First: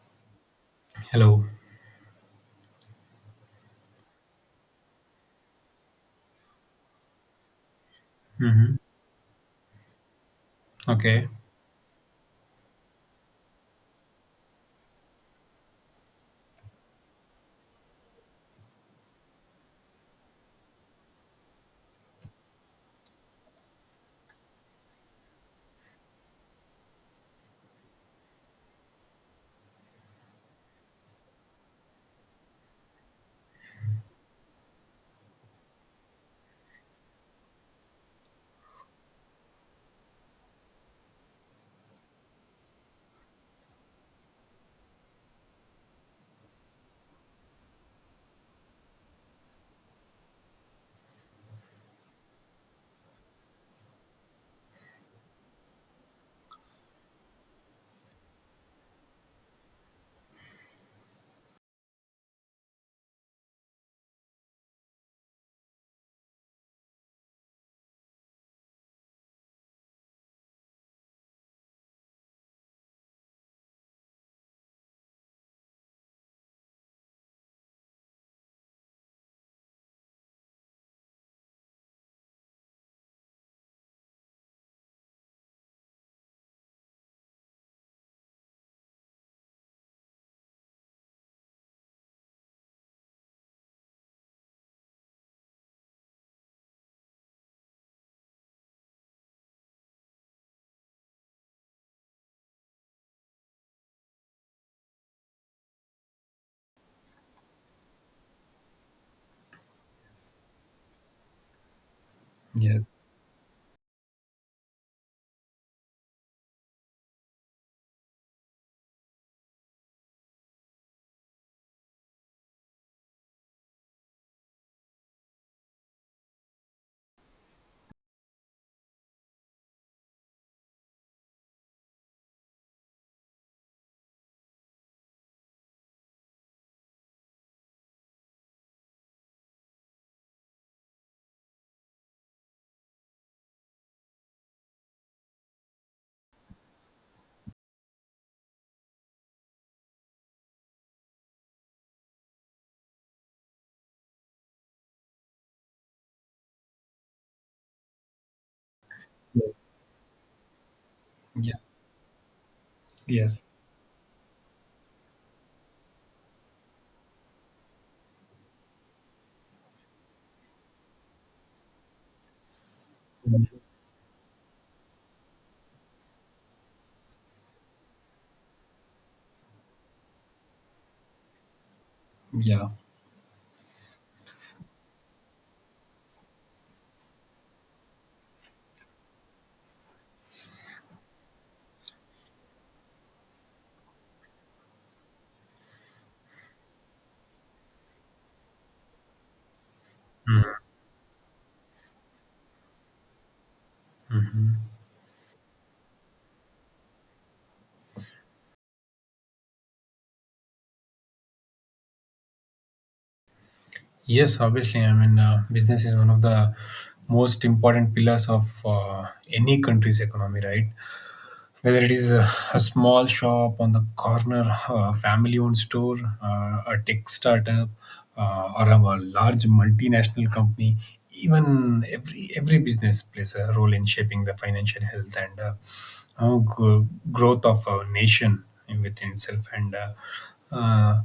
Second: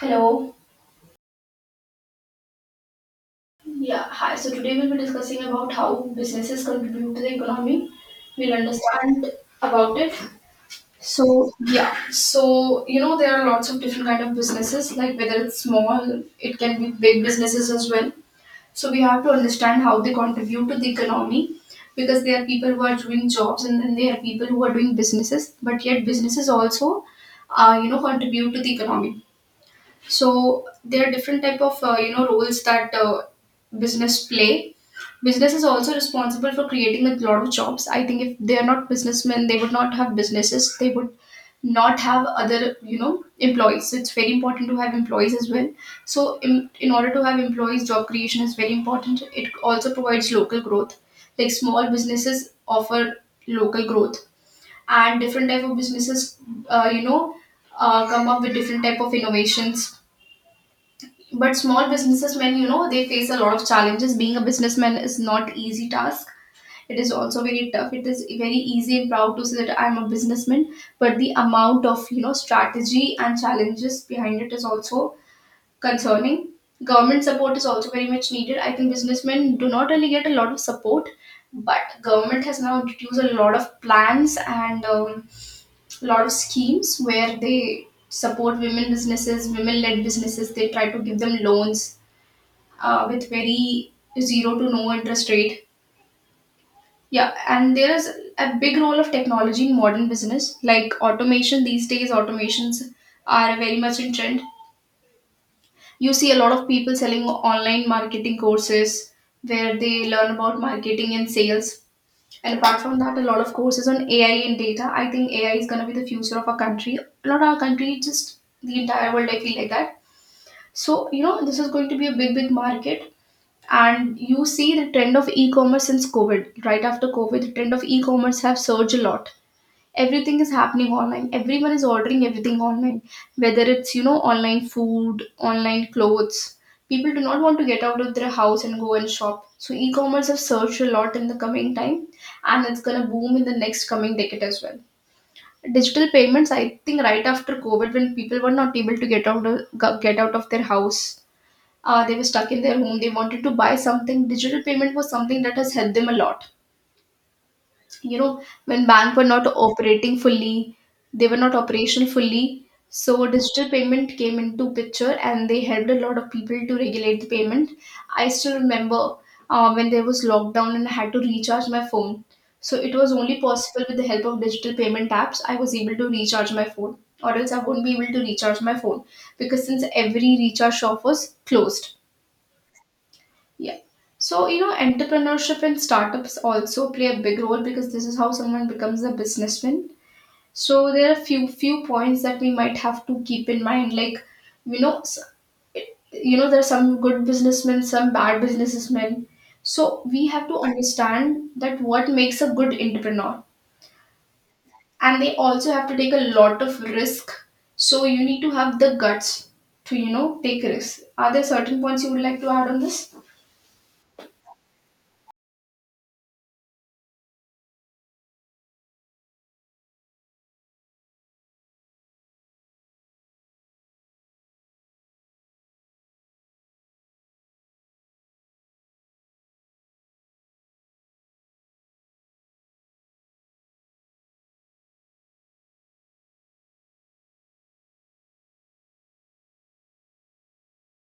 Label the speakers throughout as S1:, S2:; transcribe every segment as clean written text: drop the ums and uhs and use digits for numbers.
S1: Hello.
S2: Hello.
S1: Yeah, hi. So today we'll be discussing about how businesses contribute to the economy. We'll
S2: Hmm.
S1: understand about it. So
S2: Okay.
S1: so there are lots of different kind of businesses, like whether it's small, it can be big businesses as well. So we have to understand how they contribute to the economy because there are people who are doing jobs and then there are people who are doing businesses, but yet businesses also contribute to the economy. So there are different type of roles that business play. Business is also responsible for creating a lot of jobs. I think if they are not businessmen they would not have businesses, they would not have other, you know, employees, so it's very important to have employees as well. So in order to have employees, job creation is very important. It also provides local growth, like small businesses offer local growth, and different type of businesses uh, you know come up with different type of innovations. But small businessmen, you know, they face a lot of challenges. Being a businessman is not easy task. It is also very tough. It is very easy and proud to say that I'm a businessman, but the amount of, you know, strategy and challenges behind it is also concerning. Government support is also very much needed. I think businessmen do not really get a lot of support, but government has now introduced a lot of plans and a lot of schemes where they support women businesses, women led businesses. They try to give them loans with very zero to no interest rate. Yeah, and there is a big role of technology in modern business, like automation. These days, automations are very much in trend. You see a lot of people selling online marketing courses where they learn about marketing and sales. And apart
S2: Yes.
S1: from that, a lot of courses on AI and data. I think AI is going to be the future of our country. Not our country, just the entire world. I feel like that. So, you know, this is going to be a big, big market, and you see the trend of e-commerce since covid. Right after covid, the trend of e-commerce have surged a lot. Everything is happening online, everyone is ordering everything online, whether it's, you know, online food, online clothes. People do not want to get out of their house and go and shop, so e-commerce have surged a lot in the coming time, and it's going to boom in the next coming decade as well. Digital payments, I think right after covid, when people were not able to get out of their house, they were stuck in their home, they wanted to buy something. Digital payment was something that has helped them a lot, you know, when bank were not
S2: Yes.
S1: operating fully, they were
S2: Yeah.
S1: not operational fully. So
S2: Yes.
S1: digital payment came into picture and they helped a lot of people to regulate the payment. I still remember, when there was lockdown and I had to recharge my phone, so it was only
S2: Mhm.
S1: possible with the help of digital payment apps. I was able to recharge my phone, or else I wouldn't be able to recharge my phone, because since every recharge shop was closed.
S2: Yeah.
S1: Yeah. So, you know, entrepreneurship and startups also play a big role because this is how someone becomes a businessman. So there are few points that we might have to keep in mind. Like, you know, s- there are some good businessmen, some bad businessmen. So we have to understand that what makes a good entrepreneur.
S2: Mm-hmm.
S1: And they also have to take a lot of risk. So you need to have the guts to, you know, take risks. Are there certain points you would like to add on this?
S2: Yes, obviously. I mean, business is one of the most important pillars of any country's economy, right? Whether it is a small shop on the corner, a family owned store, a tech startup, or a large multinational company. Even every business plays a role in shaping the financial health and growth of a nation within itself. And uh,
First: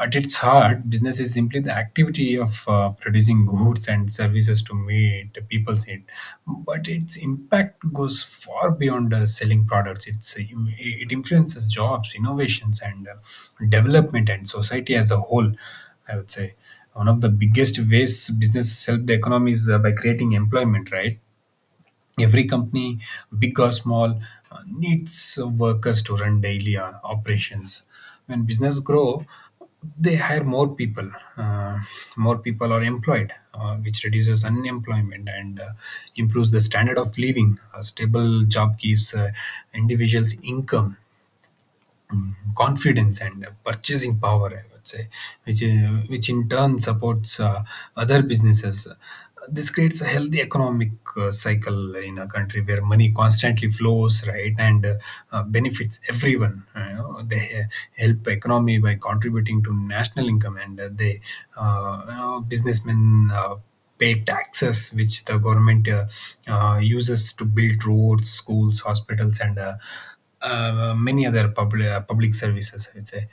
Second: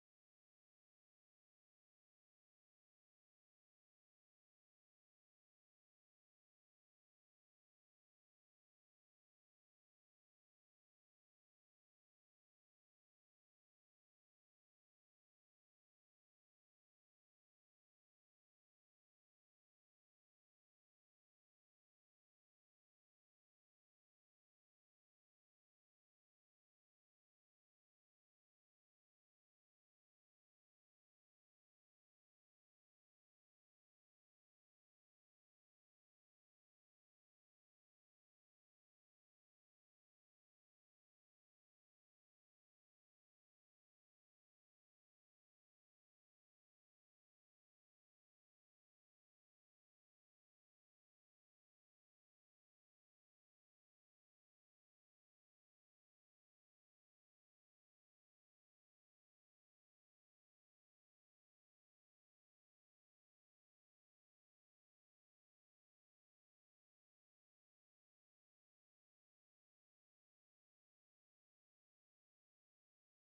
S2: at its heart, business is simply the activity of producing goods and services to meet people's need. But its impact goes far beyond selling products. It influences jobs, innovations, and development, and society as a whole. I would say one of the biggest ways businesses help the economy is by creating employment, right? Every company, big or small, needs workers to run daily operations. When business grow, they hire more people. Uh, more people are employed, which reduces unemployment and improves the standard of living. A stable job gives individuals income, confidence, and purchasing power, I would say, which in turn supports other businesses. This creates a healthy economic cycle in a country where money constantly flows, right? And benefits everyone. They help economy by contributing to national income, and businessmen pay taxes, which the government uses to build roads, schools, hospitals, and many other public services. I would say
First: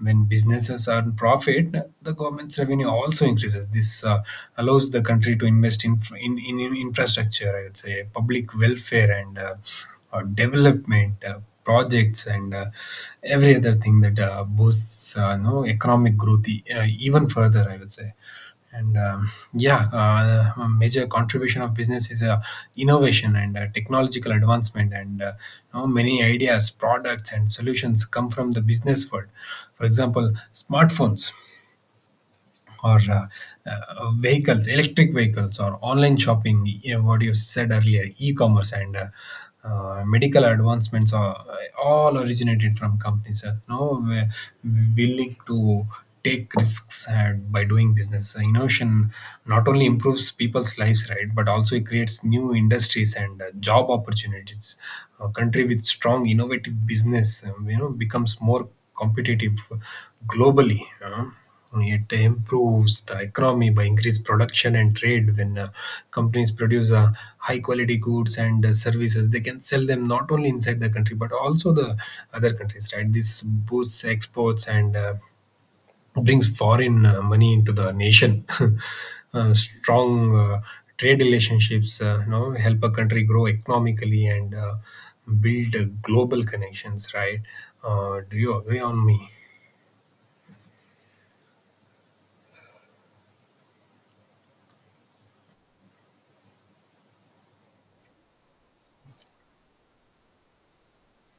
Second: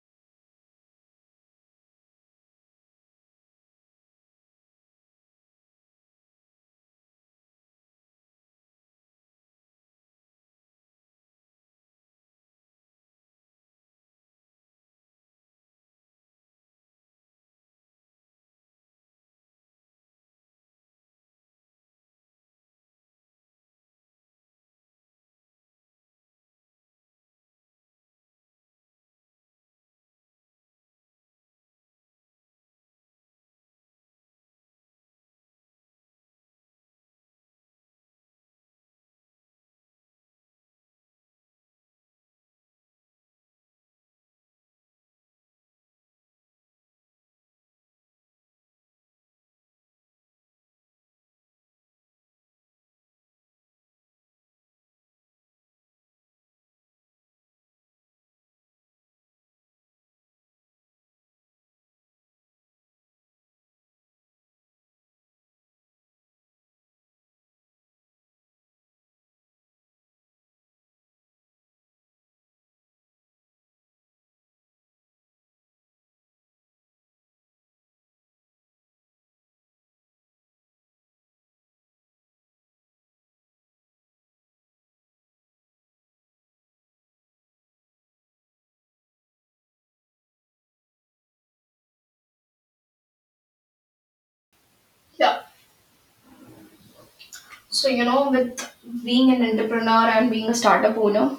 S2: when businesses earn profit, the government's revenue also increases. This allows the country to invest in infrastructure, I would say, public welfare, and development. Projects and every other thing that boosts no, economic growth, even further, I would say. And yeah, a major contribution of business is innovation and technological advancement, and many ideas, products, and solutions come from the business world. For example, smartphones, or vehicles, electric vehicles, or online shopping, yeah, what you said earlier, e commerce, and medical advancements are all originated from companies. No, we're willing to take risks and by doing business. So innovation not only improves people's lives, right, but also it creates new industries and job opportunities. A country with strong, innovative business, becomes more competitive globally. It improves the economy by increased production and trade. When companies produce high quality goods and services, they can sell them not only inside the country but also the other countries. Right? This boosts exports and brings foreign money into the nation. Strong trade relationships, help a country grow economically and build global connections. Right? Do you agree on me?
S1: Yeah. So, you know, with being an entrepreneur and being a startup owner,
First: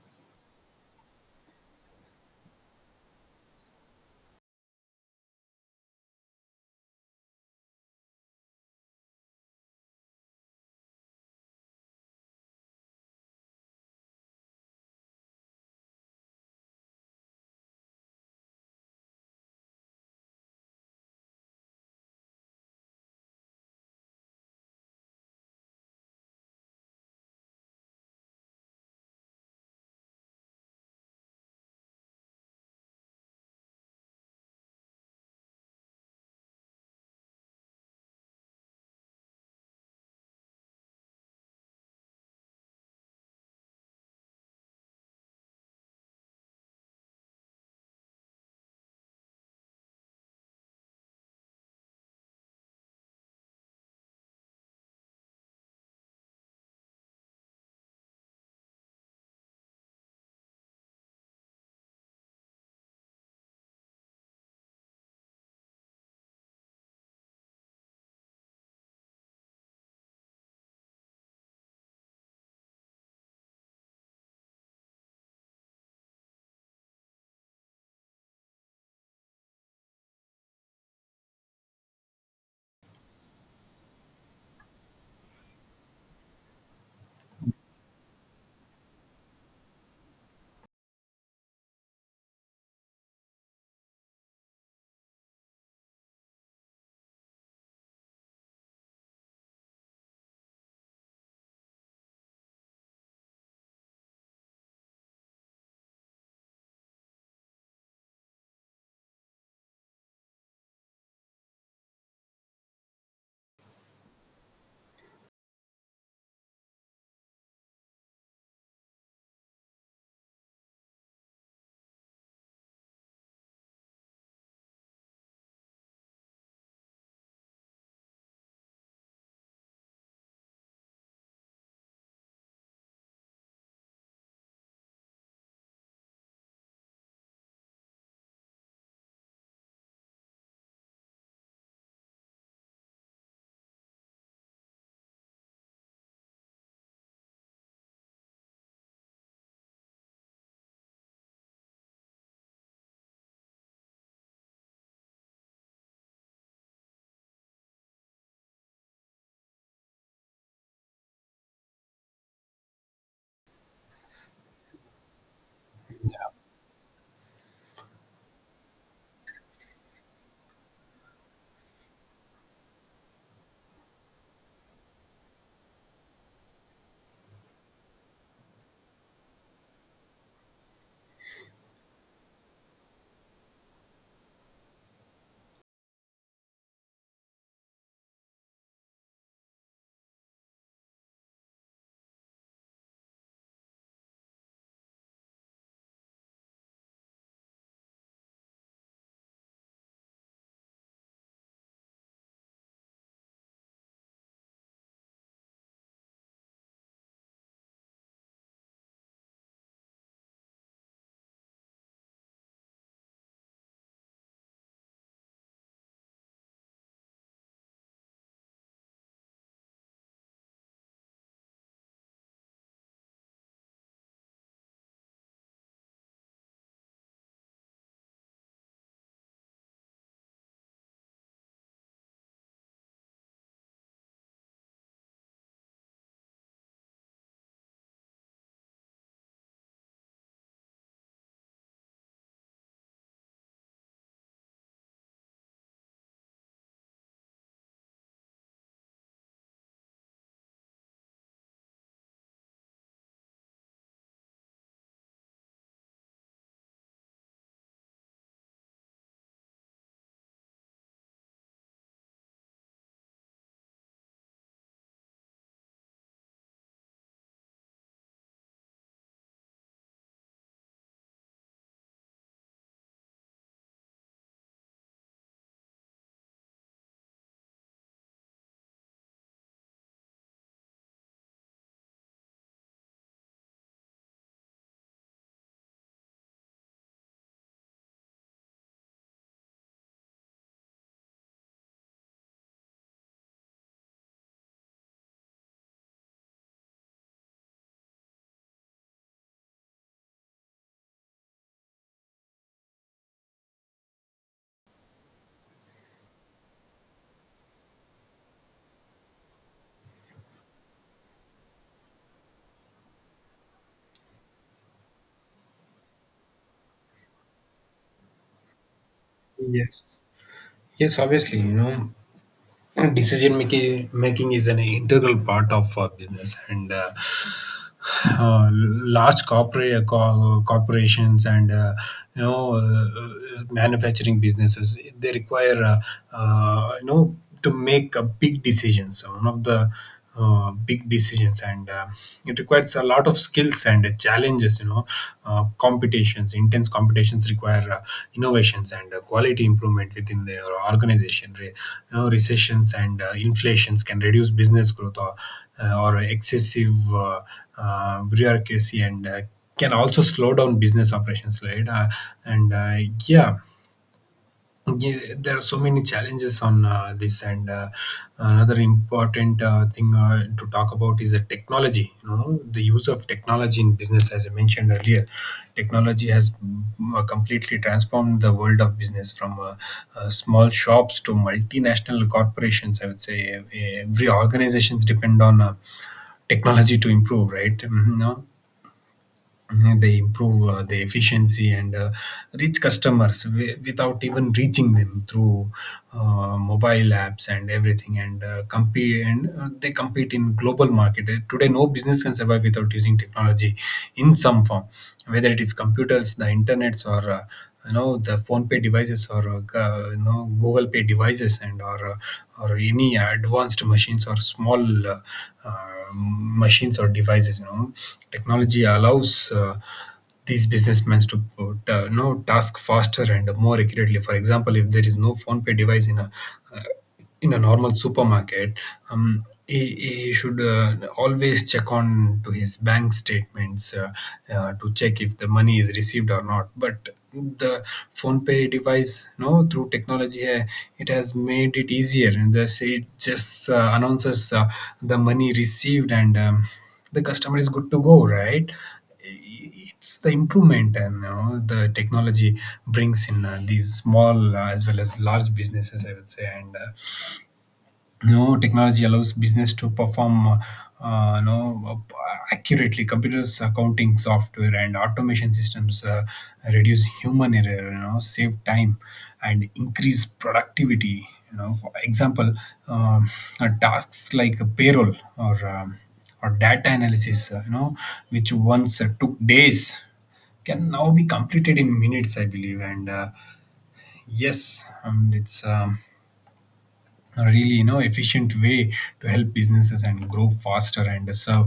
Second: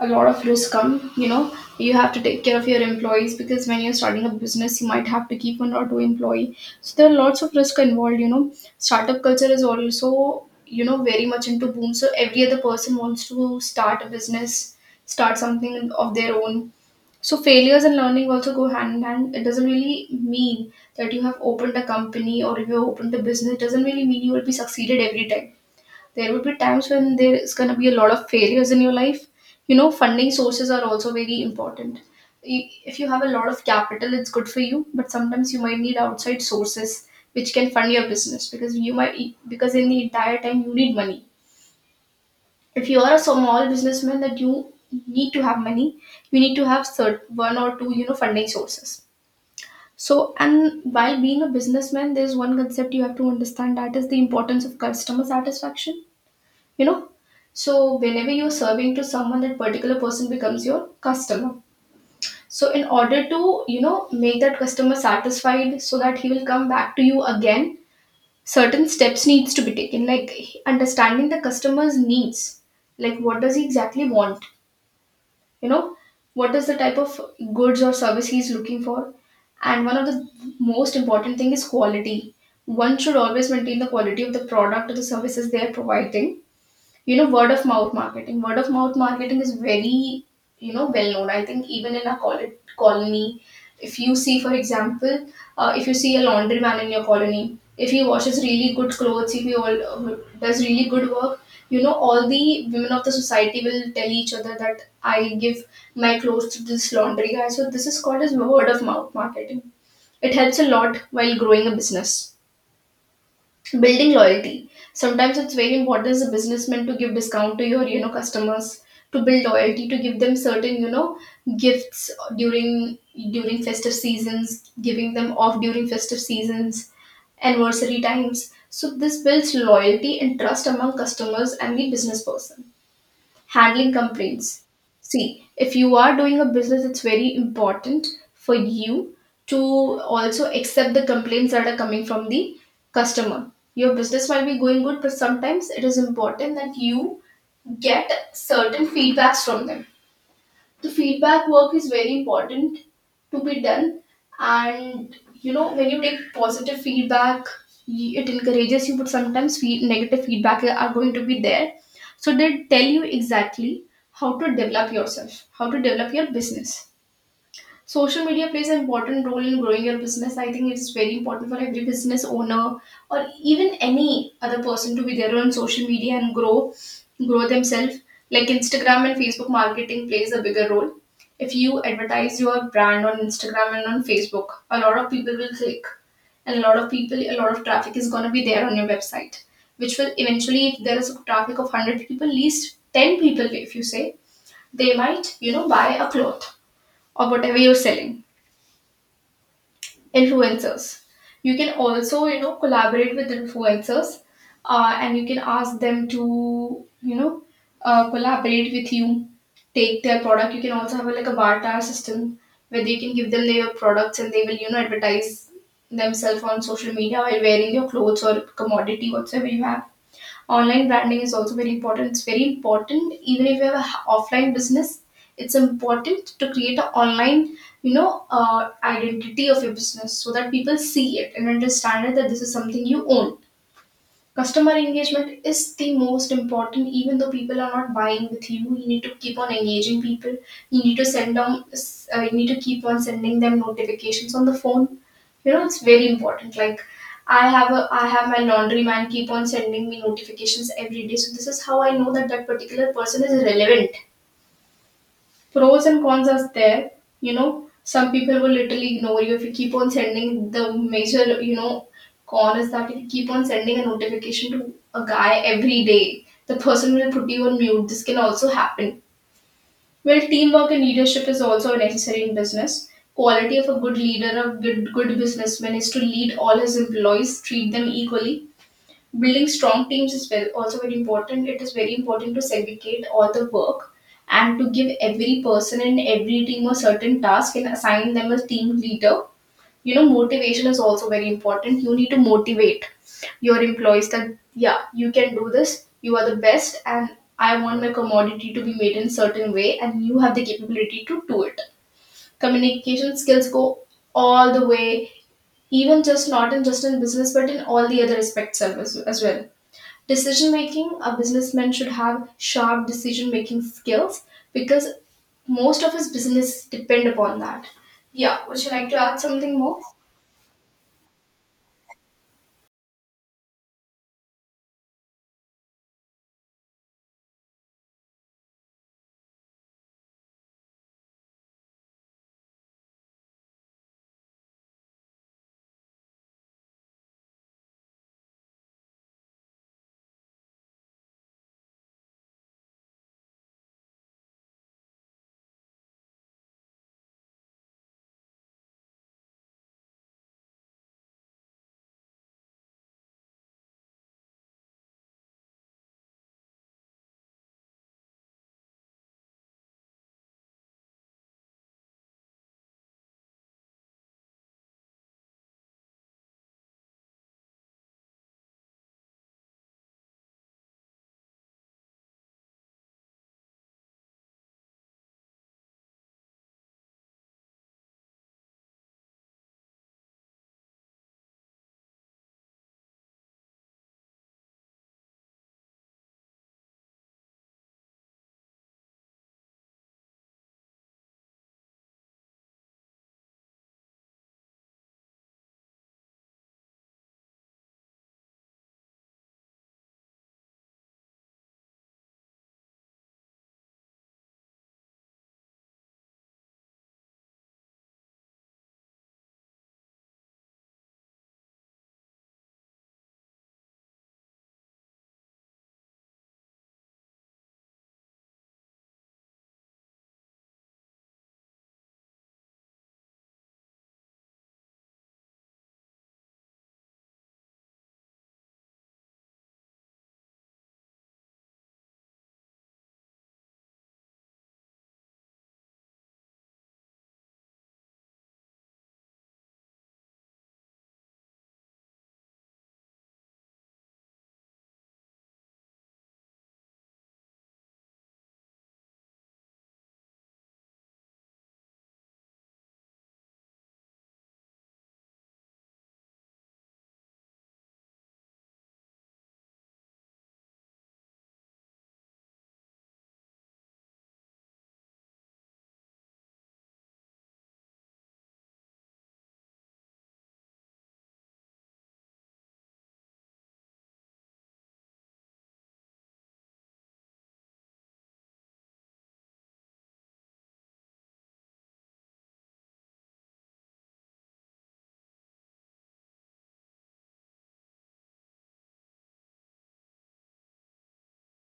S1: a lot of risks come. You know, you have to take care of your employees because when you're starting a business, you might have to keep one or two employee. So there are lots of risk involved. You know, startup culture is also, you know, very much into boom. So every other person wants to start a business, start something of their own. So failures and learning also go hand in hand. It doesn't really mean that you have opened a company or if you have opened a business, it doesn't really mean you will be succeeded every time. There will be times when there is going to be a lot of failures in your life. You know, funding sources are also very important. If you have a lot of capital, it's good for you, but sometimes you might need outside sources which can fund your business, because you might, because in the entire time you need money. If you are a small businessman, that you need to have money, you need to have one or two, you know, funding sources. So, and while being a businessman, there's one concept you have to understand, that is the importance of customer satisfaction. You know, so whenever you're serving to someone, that particular person becomes your customer. So in order to, you know, make that customer satisfied so that he will come back to you again, certain steps needs to be taken, like understanding the customer's needs, like what does he exactly want, you know, what is the type of goods or service he's looking for. And one of the most important thing is quality. One should always maintain the quality of the product or the services they are providing. You know, word of mouth marketing. Word of mouth marketing is very, you know, well known. I think even in a colony, if you see, for example, if you see a laundry man in your colony, if he washes really good clothes, if he all does really good work, you know, all the women of the society will tell each other that I give my clothes to this laundry guy. So this is called as word of mouth marketing. It helps a lot while growing a business. Building loyalty, sometimes it's very important as a businessman to give discount to your, you know, customers, to build loyalty, to give them certain, you know, gifts during festive seasons, giving them off during festive seasons, anniversary times. So this builds loyalty and trust among customers and the business person. Handling complaints, see, if you are doing a business, it's very important for you to also accept the complaints that are coming from the customer. Your business might be going good, but sometimes it is important that you get certain feedbacks from them. The feedback work is very important to be done. And, you know, when you take positive feedback, it encourages you, but sometimes negative feedback are going to be there, so they tell you exactly how to develop yourself, how to develop your business. Social media plays an important role in growing your business. I think it's very important for every business owner or even any other person to be there on social media and grow themselves. Like Instagram and Facebook marketing plays a bigger role. If you advertise your brand on Instagram and on Facebook, a lot of people will click, and a lot of people, a lot of traffic is going to be there on your website, which will eventually, if there is a traffic of 100 people, at least 10 people, if you say, they might, you know, buy a cloth or whatever you're selling. Influencers, you can also, you know, collaborate with influencers, and you can ask them to, you know, collaborate with you, take their product. You can also have a, like a barter system where you can give them their products and they will, you know, advertise themselves on social media while wearing your clothes or commodity, whatsoever you have. Online branding is also very important. It's very important even if you have an offline business. It's important to create an online, you know, identity of your business so that people see it and understand it that this is something you own. Customer engagement is the most important, even though people are not buying with you. You need to keep on engaging people. You need to send them. You need to keep on sending them notifications on the phone. You know it's very important. Like I have my laundry man keep on sending me notifications every day. So this is how I know that that particular person is relevant. Pros and cons are there. You know, some people will literally ignore you if you keep on sending the major. Con is that if you keep on sending a notification to a guy every day, the person will put you on mute. This can also happen. Well, teamwork and leadership is also necessary in business. Quality of a good leader, a good businessman is to lead all his employees, treat them equally. Building strong teams is very, also very important. It is very important to segregate all the work and to give every person in every team a certain task and assign them a team leader. You know, motivation is also very important. You need to motivate your employees that, yeah, you can do this, you are the best, and I want my commodity to be made in a certain way, and you have the capability to do it. Communication skills go all the way, even just not in just in business, but in all the other aspects of as well. Decision making, a businessman should have sharp decision making skills, because most of his business depend upon that. Yeah, would you like to add something more?
S2: Yes. Yes, obviously, you know. And decision making is an integral part of business and large corporate corporations, and manufacturing businesses, they require uh, you know to make a big decisions, one of the big decisions, and it requires a lot of skills and challenges, you know, competitions, intense competitions require innovations and quality improvement within their organization. Recessions and inflations can reduce business growth, or excessive bureaucracy, and can also slow down business operations, right? And Yeah, yeah, there are so many challenges on this, and another important thing to talk about is the technology. The use of technology in business, as I mentioned earlier, technology has completely transformed the world of business. From small shops to multinational corporations, I would say every organizations depend on technology to improve, right? Mhm, no? Mhm, they improve the efficiency and reach customers without even reaching them through mobile apps and everything, and compete, and they compete in global market. Today no business can survive without using technology in some form, whether it is computers, the internets, or the phone pay devices, or google pay devices, and or any advanced machines or small machines or devices. Technology allows these businessmen to put, task faster and more accurately. For example, if there is no phone pay device in uh, a normal supermarket, he should always check on to his bank statements to check if the money is received or not. But the phone pay device, no, through technology, it has made it easier. And thus it just announces the money received, and the customer is good to go, right? It's the improvement, and the technology brings in these small as well as large businesses, I would say. And technology allows business to perform uh, you know uh, accurately. Computers, accounting software, and automation systems reduce human error, you know, save time and increase productivity. You know, for example, um, tasks like payroll, or data analysis, which once took days can now be completed in minutes, I believe. And yes, it's a really, you know, efficient way to help businesses and grow faster and serve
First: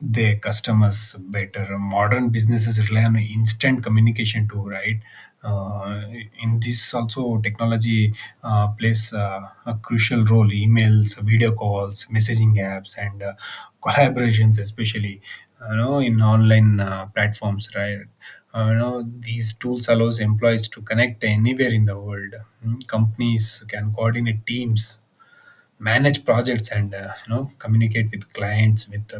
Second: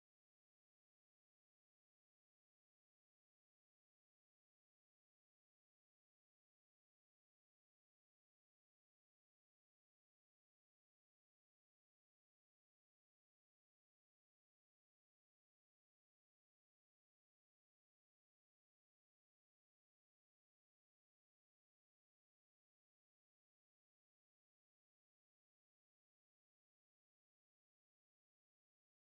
S2: their customers better. Modern businesses rely on instant communication too, right? uh, in this also technology plays a crucial role. Emails, video calls, messaging apps, and collaborations, especially, you know, in online platforms, right? These tools allows employees to connect anywhere in the world. Companies can coordinate teams, manage projects, and communicate with clients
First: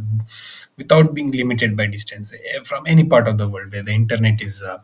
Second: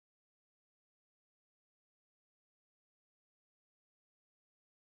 S2: without being limited by distance, from any part of the world where the internet is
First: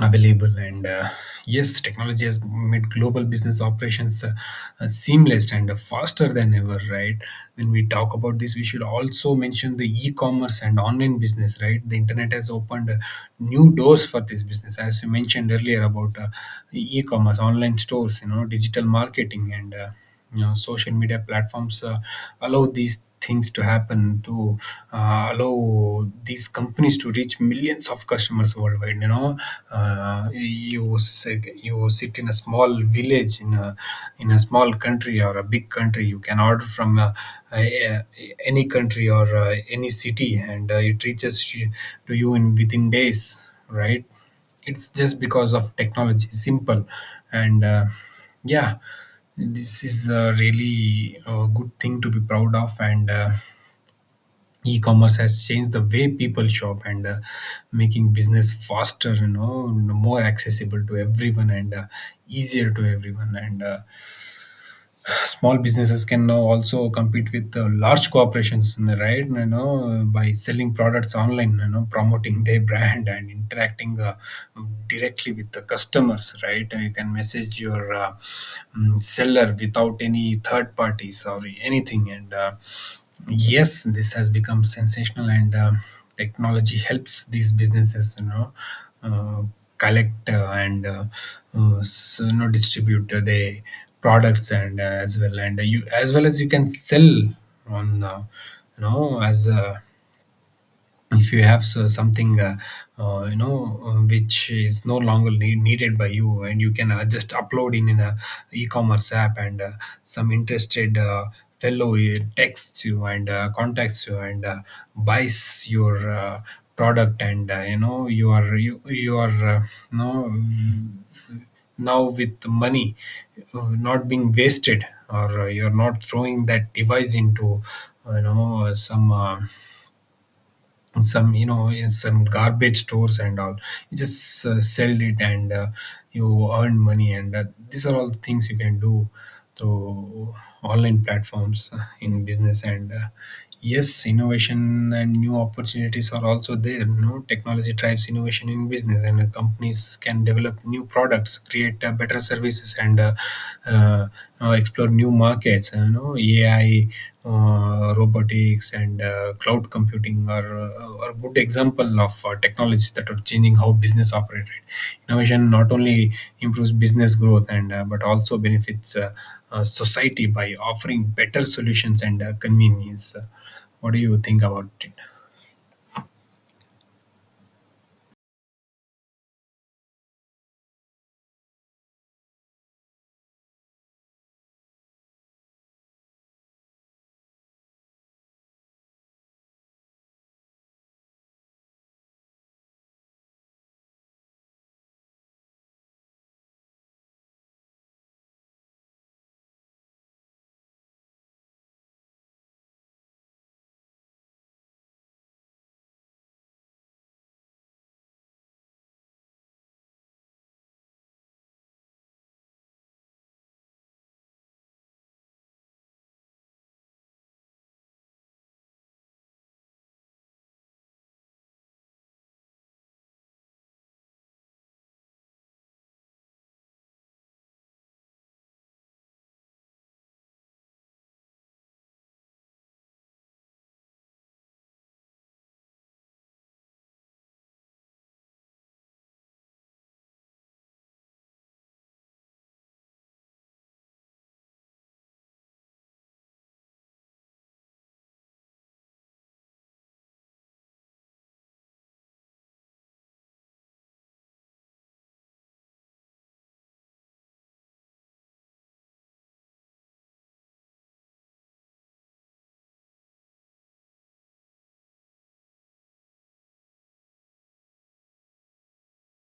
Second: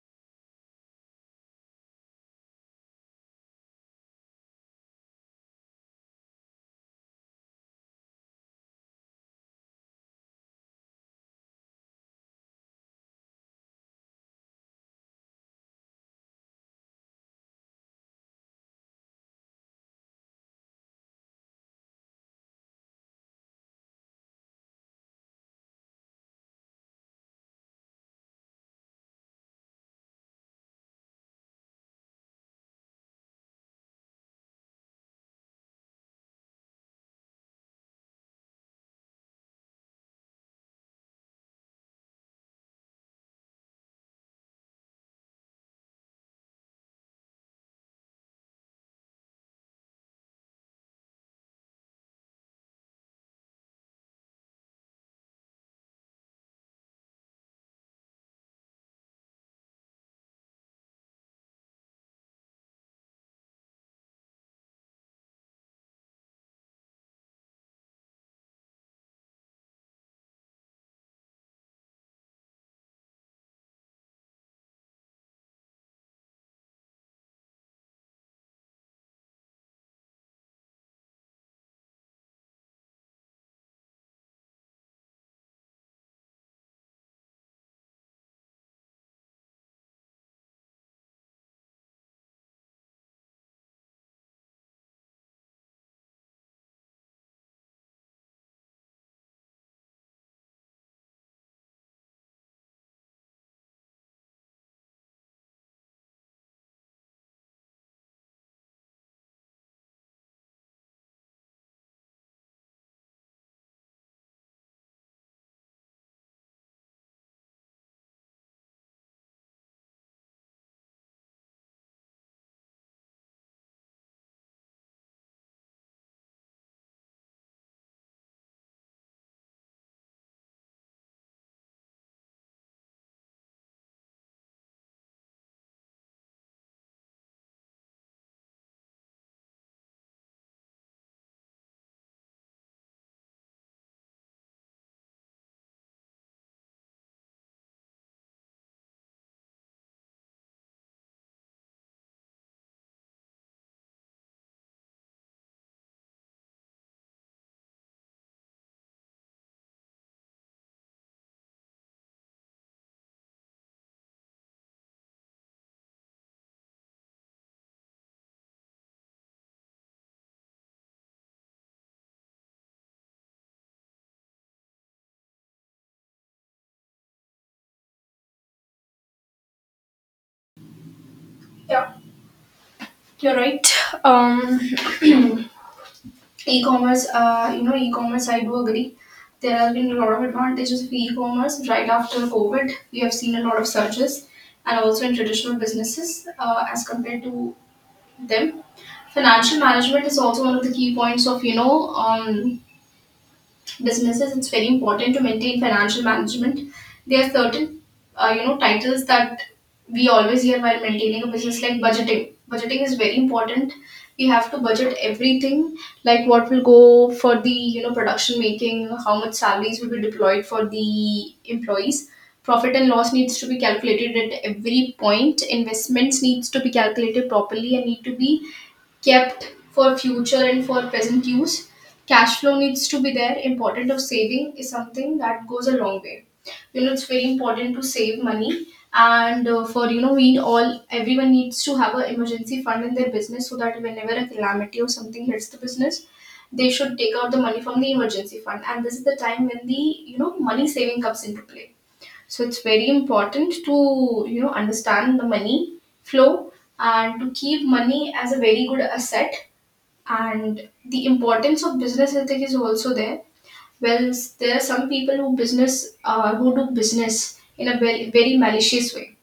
S2: available. And yes, technology has made global business operations seamless and faster than ever, right? When we talk about this, we should also mention the e-commerce and online business. Right? The internet has opened new doors for this business. As you mentioned earlier about e-commerce, online stores, you know, digital marketing and social media platforms allow these things to happen, to allow these companies to reach millions of customers worldwide. You know, you sit in a small village in a small country or a big country, you can order from any country or any city, and it reaches to you in within days, right? It's just because of technology, simple. And yeah, this is a really good thing to be proud of. And e commerce has changed the way people shop and making business faster, more accessible to everyone, and easier to everyone. And small businesses can now also compete with large corporations, right? By selling products online, you know, promoting their brand and interacting directly with the customers, right? You can message your seller without any third parties or anything. And yes, this has become sensational. And technology helps these businesses, you know, uh, collect and distribute the products, and as well. And you as well as you can sell on, as a if you have something, which is no longer needed by you. And you can just upload in a e-commerce app, and some interested fellow texts you, and contacts you, and buys your product. And you are you know, v- now with money not being wasted, or you're not throwing that device into you know some you know in some garbage stores and all. You just sell it, and you earn money. And these are all things you can do through online platforms in business. And yes, innovation and new opportunities are also there. No, technology drives innovation in business, and companies can develop new products, create better services, and uh, explore new markets. AI, robotics, and cloud computing are good example of technologies that are changing how business operate, right? Innovation not only improves business growth and but also benefits society by offering better solutions and convenience. What do you think about it?
S1: Yeah, you're right. Um, E-commerce, you know, e-commerce. I do agree. There have been a lot of advantages of e-commerce. Right after COVID, we have seen a lot of surges, and also in traditional businesses as compared to them. Financial management is also one of the key points of businesses. It's very important to maintain financial management. There are certain you know titles that we always hear while maintaining a business, like budgeting. Budgeting is very important. We have to budget everything, like what will go for the, you know, production making, how much salaries will be deployed for the employees. Profit and loss needs to be calculated at every point. Investments needs to be calculated properly and need to be kept for future and for present use. Cash flow needs to be there. Important of saving is something that goes a long way. You know, it's very important to save money, and for you know, we all everyone needs to have a emergency fund in their business so that whenever a calamity or something hits the business, they should take out the money from the emergency fund. And this is the time when the you know money saving comes into play. So it's very important to you know understand the money flow and to keep money as a very good asset. And the importance of business ethic is also there. Well, there are some people who business who do business in a very, very malicious way,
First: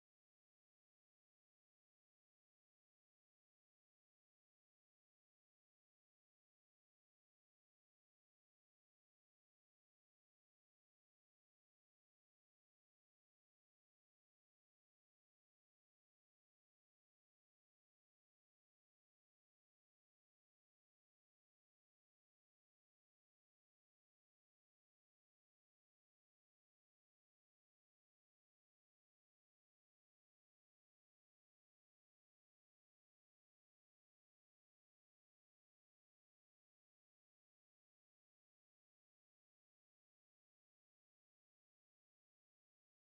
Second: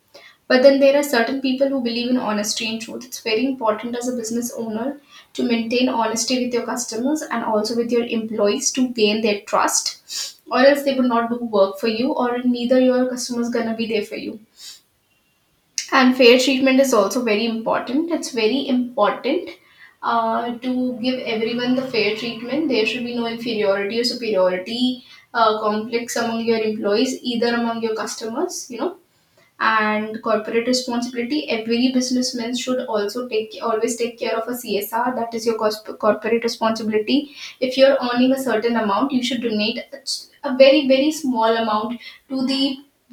S1: but then there are certain people who believe in honesty and truth. It's very important as a business owner to maintain honesty with your customers and also with your employees to gain their trust, or else they would not do work for you, or neither your customers gonna be there for you. And fair treatment is also very important. It's very important to give everyone the fair treatment. There should be no inferiority or superiority complex among your employees, either among your customers, you know. And corporate responsibility, every businessman should also take always take care of a CSR, that is your corporate responsibility. If you're earning a certain amount, you should donate a very, very small amount to the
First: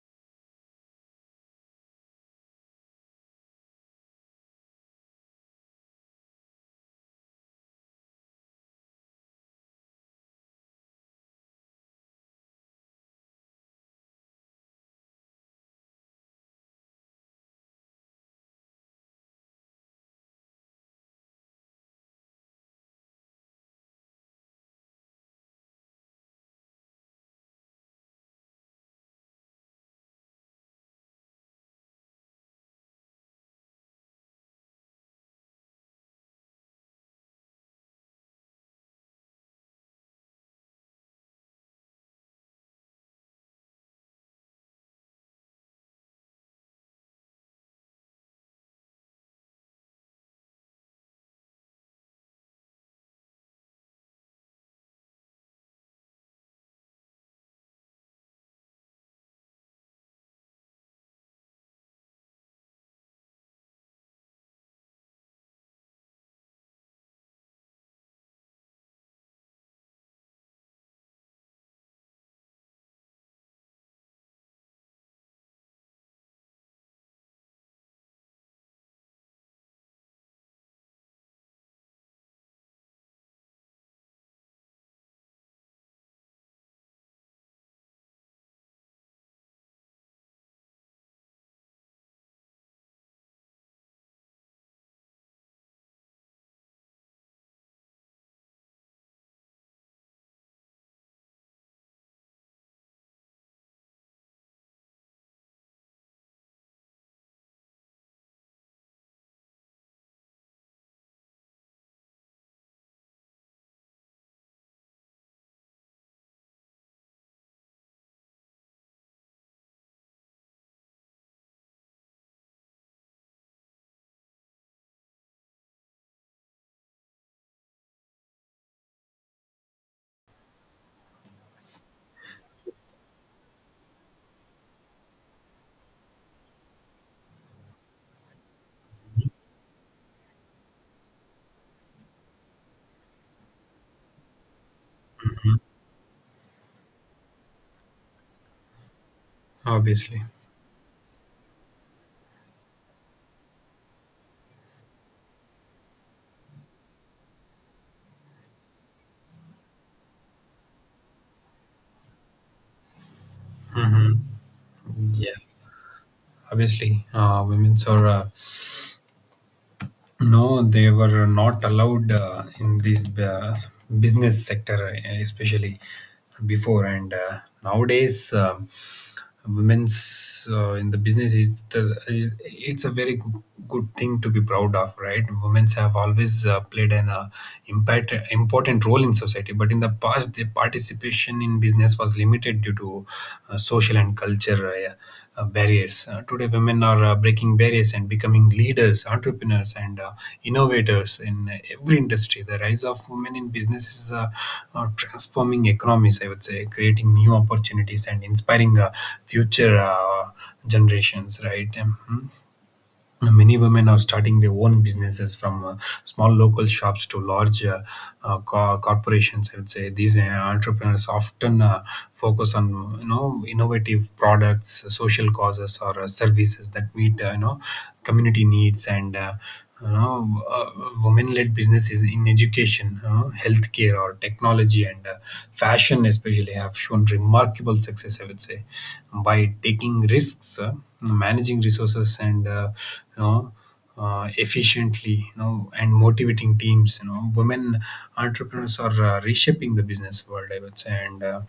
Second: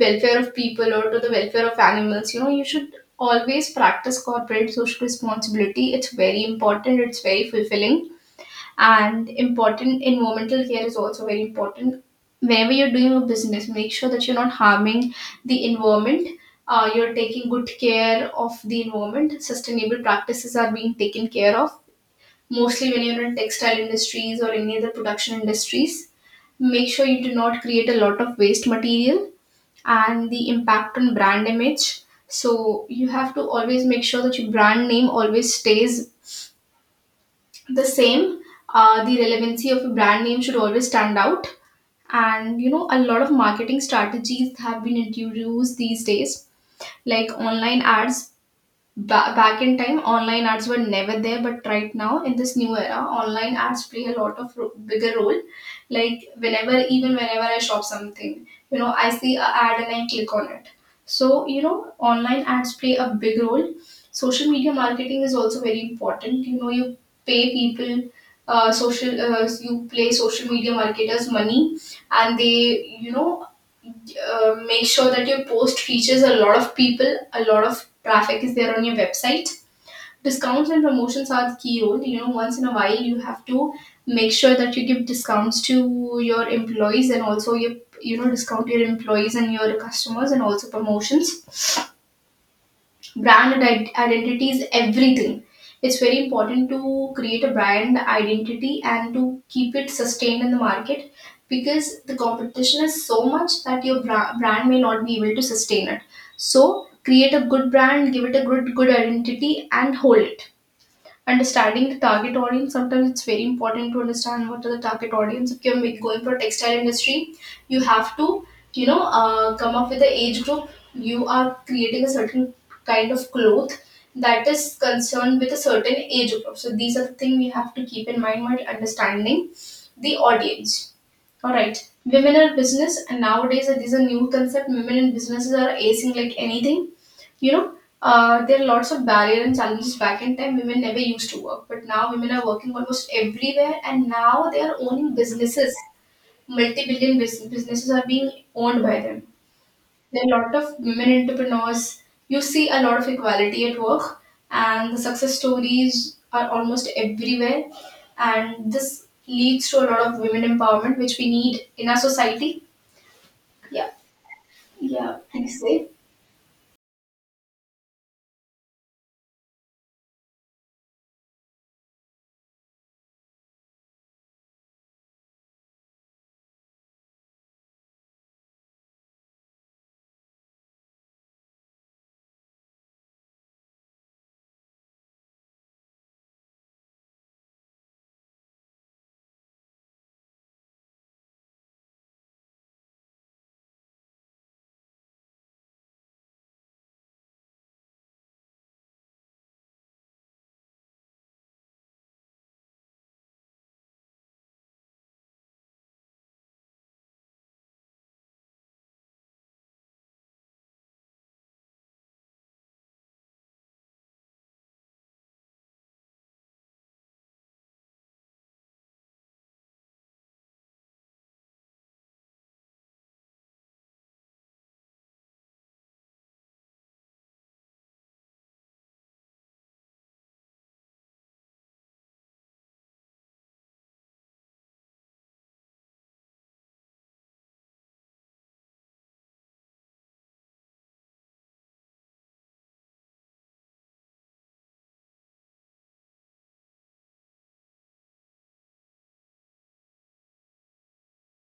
S1: welfare of people or to the welfare of animals. You know, you should always practice corporate social responsibility. It's very important, it's very fulfilling and important. Environmental care is also very important. Whenever you're doing a business, make sure that you're not harming the environment, you're taking good care of the environment, sustainable practices are being taken care of, mostly when you're in textile industries or any other production industries. Make sure you do not create a lot of waste material. And the impact on brand image. So you have to always make sure that your brand name always stays the same. The relevancy of a brand name should always stand out. And you know, a lot of marketing strategies have been introduced these days, like online ads. Back in time online ads were never there, but right now in this new era online ads play a lot of bigger role. Like whenever, even whenever I shop something, you know, I see a ad and I click on it. So you know, online ads play a big role. Social media marketing is also very important. You know, you pay people, social you play social media marketers money, and they, you know, make sure that your post reaches a lot of people, a lot of traffic is there on your website. Discounts and promotions are the key role. You know, once in a while you have to make sure that you give discounts to your employees, and also you know discount your employees and your customers, and also promotions. Brand identity is everything. It's very important to create a brand identity and to keep it sustained in the market, because the competition is so much that your brand may not be able to sustain it. So create a good brand, give it a good identity and hold it. Understanding the target audience, sometimes it's very important to understand what are the target audience. If you're going for textile industry, you have to, you know, come up with the age group. You are creating a certain kind of cloth that is concerned with a certain age group. So these are the things we have to keep in mind while understanding the audience. All right, women are business, and nowadays these are new concept. Women in businesses are acing like anything, you know, there are lots of barriers and challenges back in time. Women never used to work, but now women are working almost everywhere, and now they are owning businesses. Multi-billion businesses are being owned by them.
S2: Obviously.
S1: There are a lot of women entrepreneurs. You see a lot of equality at work, and the success stories are almost everywhere. And this leads to a lot of women empowerment, which we need in our society. Yeah, yeah.
S2: Yeah.
S1: Please say.
S2: Obviously, women's are no, they were not allowed in this business sector, especially before. And nowadays, women's in the business, it's a very good thing to be proud of, right? Women's have always played an important role in society, but in the past, their participation in business was limited due to social and culture. Barriers. Today, women are breaking barriers and becoming leaders, entrepreneurs, and innovators in every industry. The rise of women in business is transforming economies, I would say, creating new opportunities and inspiring future generations, right? Mhm. Many women are starting their own businesses from small local shops to large corporations. I would say these entrepreneurs often focus on you know innovative products, social causes, or services that meet you know community needs and. You know, women-led businesses in education, you know, healthcare, or technology and fashion, especially, have shown remarkable success. I would say by taking risks, managing resources and you know efficiently, you know, and motivating teams, you know, women entrepreneurs are reshaping the business world, I would say. And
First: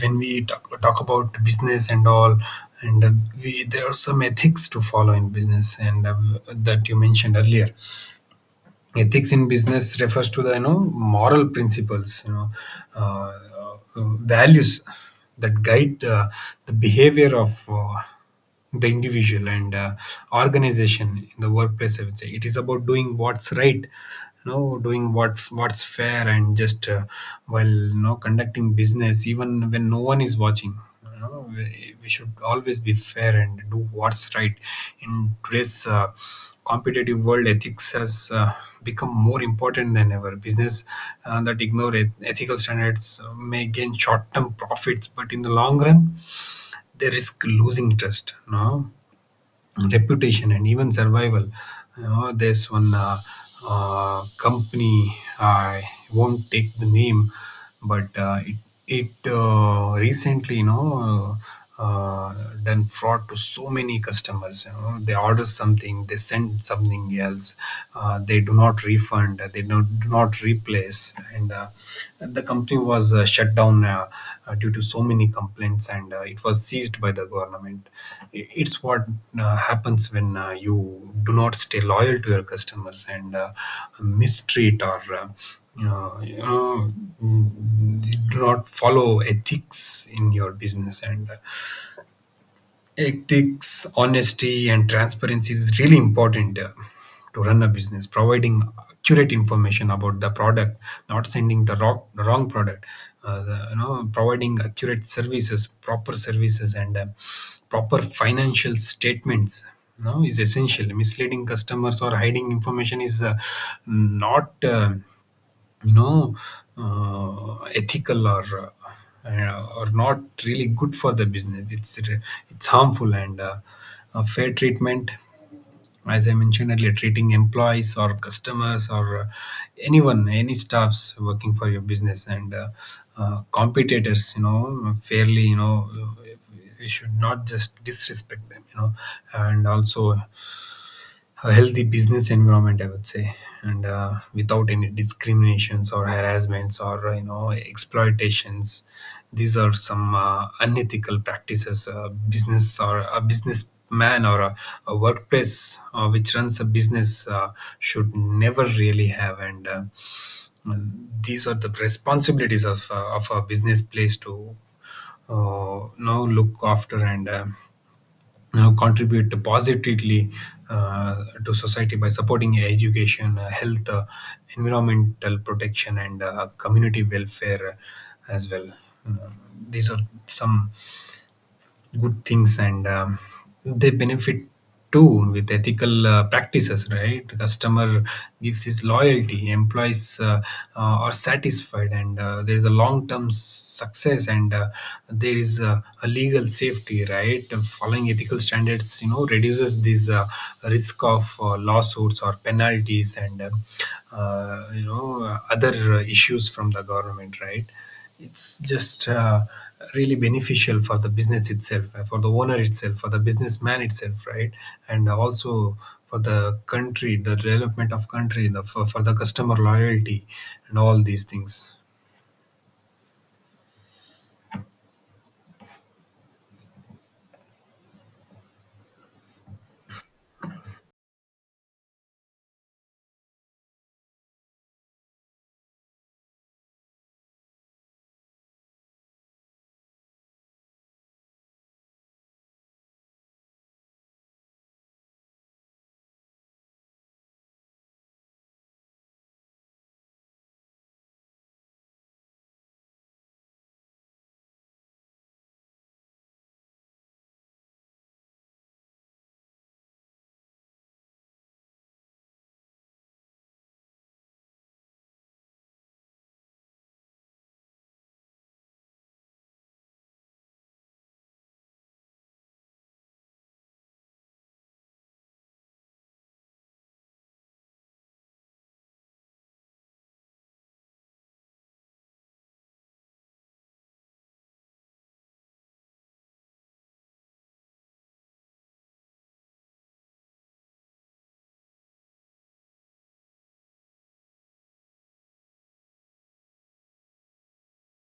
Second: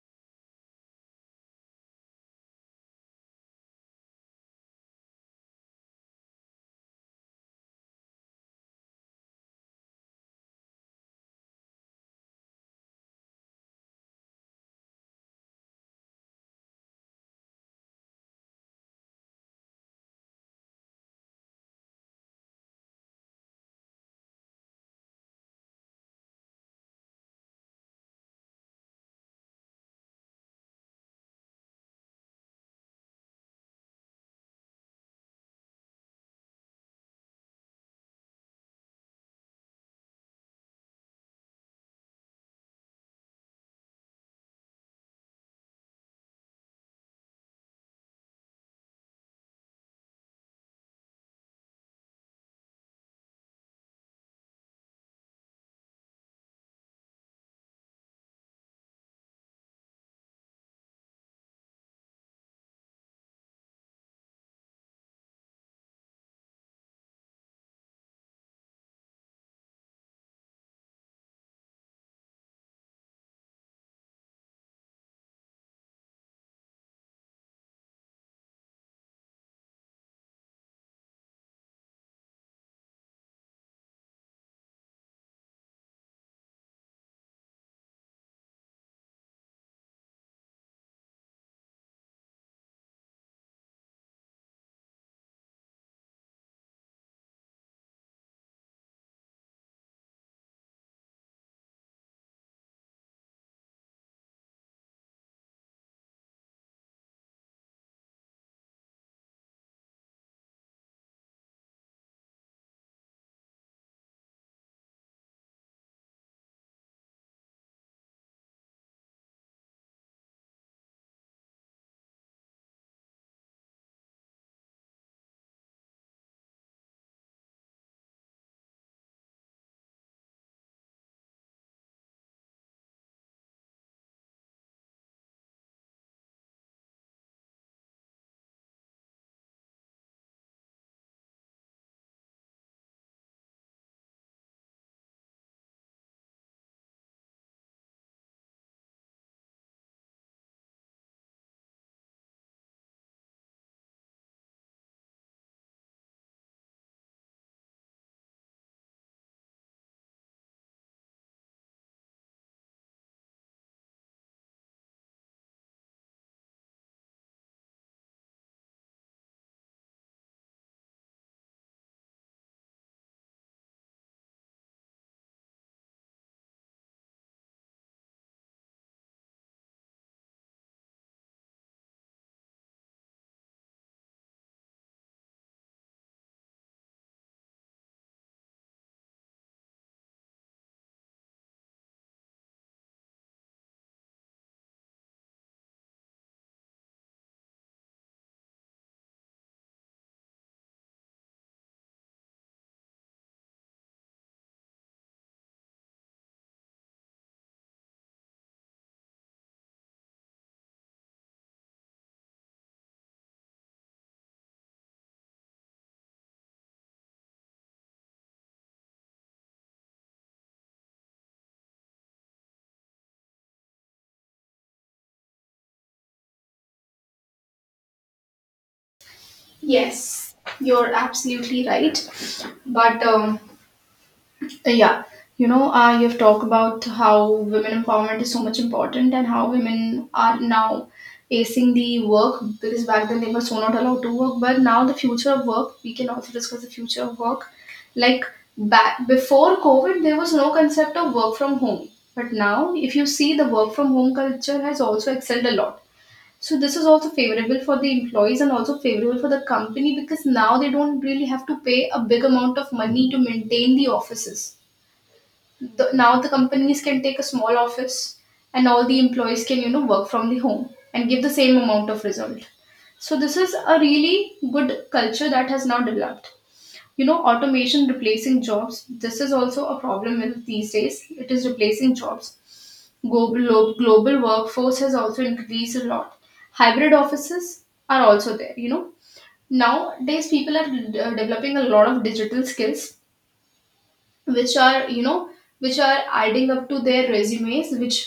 S2: when we talk about business and all, and we there are some ethics to follow in business, and that you mentioned earlier. Ethics in business refers to the you know moral principles, you know, uh, values that guide the behavior of the individual and organization in the workplace. I would say it is about doing what's right, you know, doing what's fair and just. While you know conducting business even when no one is watching, you know, we should always be fair and do what's right. In today's competitive world, ethics has become more important than ever. Business that ignore ethical standards may gain short-term profits, but in the long run, they risk losing trust. No, reputation and even survival. You know, there's one company I won't take the name, but it recently, you know, uh, uh, done fraud to so many customers. You know, they order something, they send something else, they do not refund, they do not place. And the company was shut down due to so many complaints, and it was seized by the government. It's what happens when you do not stay loyal to your customers and mistreat or you know, do not follow ethics in your business. And ethics, honesty, and transparency is really important to run a business. Providing accurate information about the product, not sending the wrong product. You know, providing accurate services, proper services, and proper financial statements, you know, is essential. Misleading customers or hiding information is not. You know, ethical or not really good for the business. It's harmful. And fair treatment, as I mentioned earlier, treating employees or customers or anyone, any staffs working for your business, and competitors, you know, fairly, you know, we should not just disrespect them, you know. And also a healthy business environment, I would say, and without any discriminations or harassments or you know exploitations. These are some unethical practices a business or a businessman or a workplace which runs a business should never really have. And and these are the responsibilities of of a business place to now look after, and you know, contribute positively to society by supporting education, health, environmental protection, and community welfare as well. You know, these are some good things. And they benefit too with ethical practices, right? Customer gives his loyalty, employees are satisfied, and there is a long term success. And there is a legal safety, right? Following ethical standards, you know, reduces this risk of lawsuits or penalties, and you know other issues from the government, right? It's just really beneficial for the business itself, for the owner itself, for the businessman itself, right? And also for the country, the development of country, for the customer loyalty, and all these things.
S1: Yes, you're absolutely right. But yeah, you know, you've talked about how women empowerment is so much important and how women are now acing the work because back then they were so not allowed to work. But now the future of work, we can also discuss the future of work. Like back before COVID, there was no concept of work from home. But now, if you see, the work from home culture has also excelled a lot. So this is also favorable for the employees and also favorable for the company, because now they don't really have to pay a big amount of money to maintain the offices. Now the companies can take a small office and all the employees can you know work from the home and give the same amount of result. So this is a really good culture that has now developed. You know, automation replacing jobs, this is also a problem with these days, it is replacing jobs. Global workforce has also increased a lot. Hybrid offices are also there. You know, nowadays people are developing a lot of digital skills, which are you know, which are adding up to their resumes, which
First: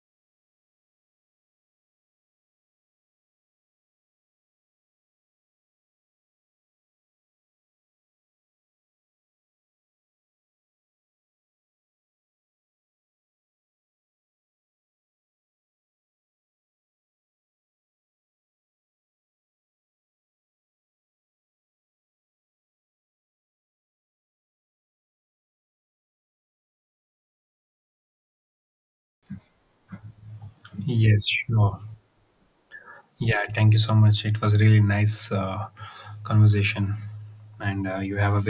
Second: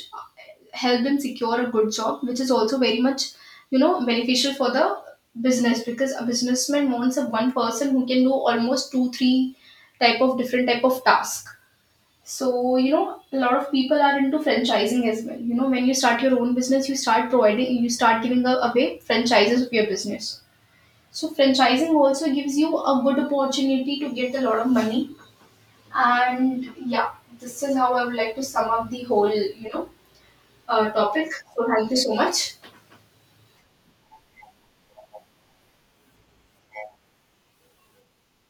S1: help them secure a good job, which is also very much, you know, beneficial for the business because a businessman wants a one person who can do almost two, three type of different type of task. So, you know, a lot of people are into franchising as well. You know, when you start your own business, you start providing, you start giving away franchises of your business. So, franchising also gives you a good opportunity to get a lot of money. And yeah, this is how I would like to sum up the whole, you know,
S2: Yes,
S1: topic. So,
S2: sure.
S1: thank you so much.
S2: Yeah, thank you so much. It was really nice conversation, and you have a very